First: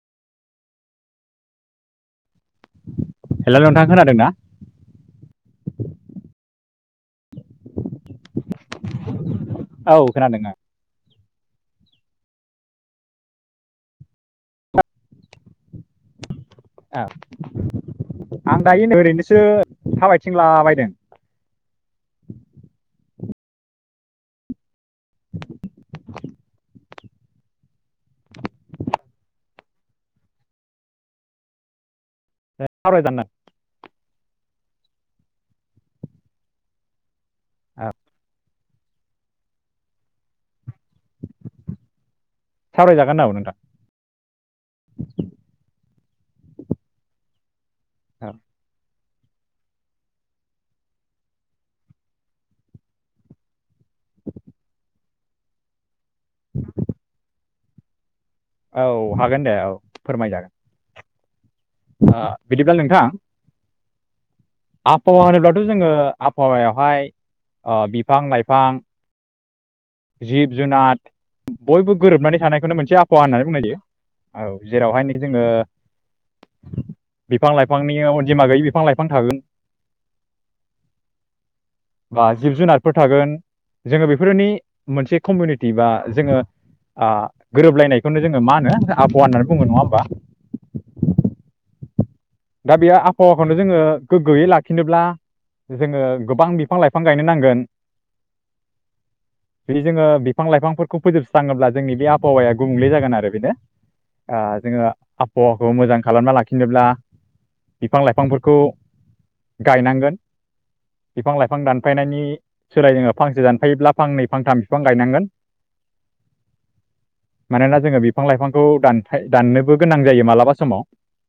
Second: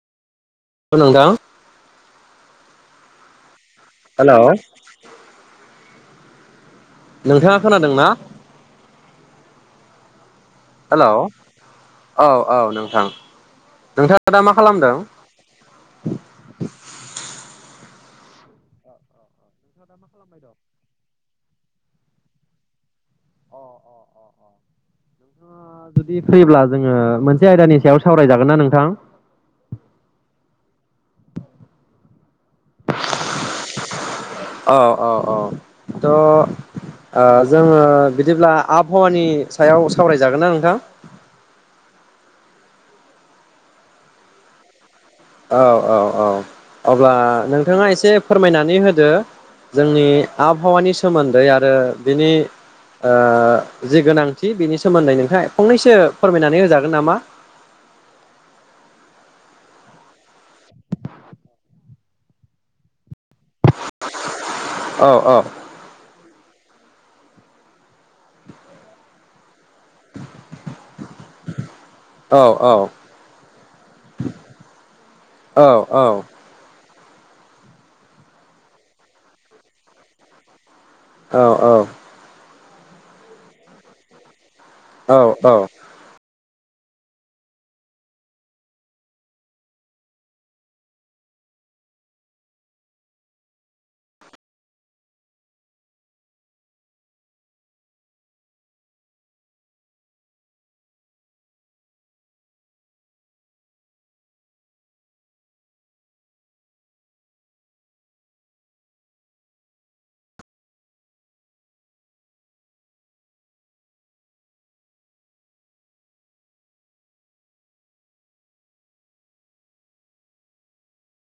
नोंथां हेल नोंथां खोनादोंना नोंथाङा खोनादों ना औ खोनादों आं हेल' औ औ नोंथां नोंथाङा दा मा खालामदों औ आं दायोनो नै ओरैनोसो नोंथाङा दा मा खालामबाय थाबायथिंला दं? बायदों [inaudible] अ अ अ अ नोंथांङा जुदि फ्रिब्ला जोङो मोनसे आयदानि सायाव सावरायजागोन ना नोंथां [unintelligible] अ अ अ थ' ओ जोङो औ बिदिब्ला आबहावानि सायाव सावरायजागोन ना नोंथां सावरायजागोन औ नोंथां अ अब्ला नों थाङा एसे फोरमायनानै होदो जोंनि आबहावानि सोमोन्दै आरो बिनि ओ जि गोनांथि बिनि सोमोन्दै नों फाय फंनैसो फोरमायनानै होजागोन नामा औ हागोन दे औ फोरमायजागोन आ बिदिब्ला नोंथां औ आबहावा औ होनोब्लाथ जोङो आबहावायावहाय ओ बिफां लाइफां जिब जुनार बयबो गोरोबनानै औ औ थानायखौनो मोनसे आबहावा होननानै बुंनायजायो औ जेरावहाय नि जोङो औ बिफां लाइफांनि अनजिमा गैयि बिफां लाइफां थागोन औ औ बा जिब जुनार फोर थागोन जोङो बेफोरनि मोनसे औ औ कमिउनिटि बा जोङो आ गोरोबलायनायखौनो जोङो मा होनो आबहावा होननानै बुङो नङा होमबा दा बेयो आबहावाखौनो जोङो गोगोयै लाखिनोब्ला जोङो गोबां बिफां लाइफां गायनो नांगोन बिदि जोङो बिफां लाइफांफोरखौ फोजोबस्राङोब्ला जोंनि बे आबहावाया गुबुंले जागोन आरो बेनो ओ जोङो आबहावाखौ मोजां खालामना लाखिनोब्ला बिफां लाइफांफोरखौ गायनांगोन बिफां लाइफां दानफायनायनि सोलाय जोङो फांसे दानफायोब्ला फांनै फांथाम बिफां गायनांगोन मानोना जोङो बिफां लाइफांखौ दानफाय दाननोबो गोनां जायो मालाबा समाव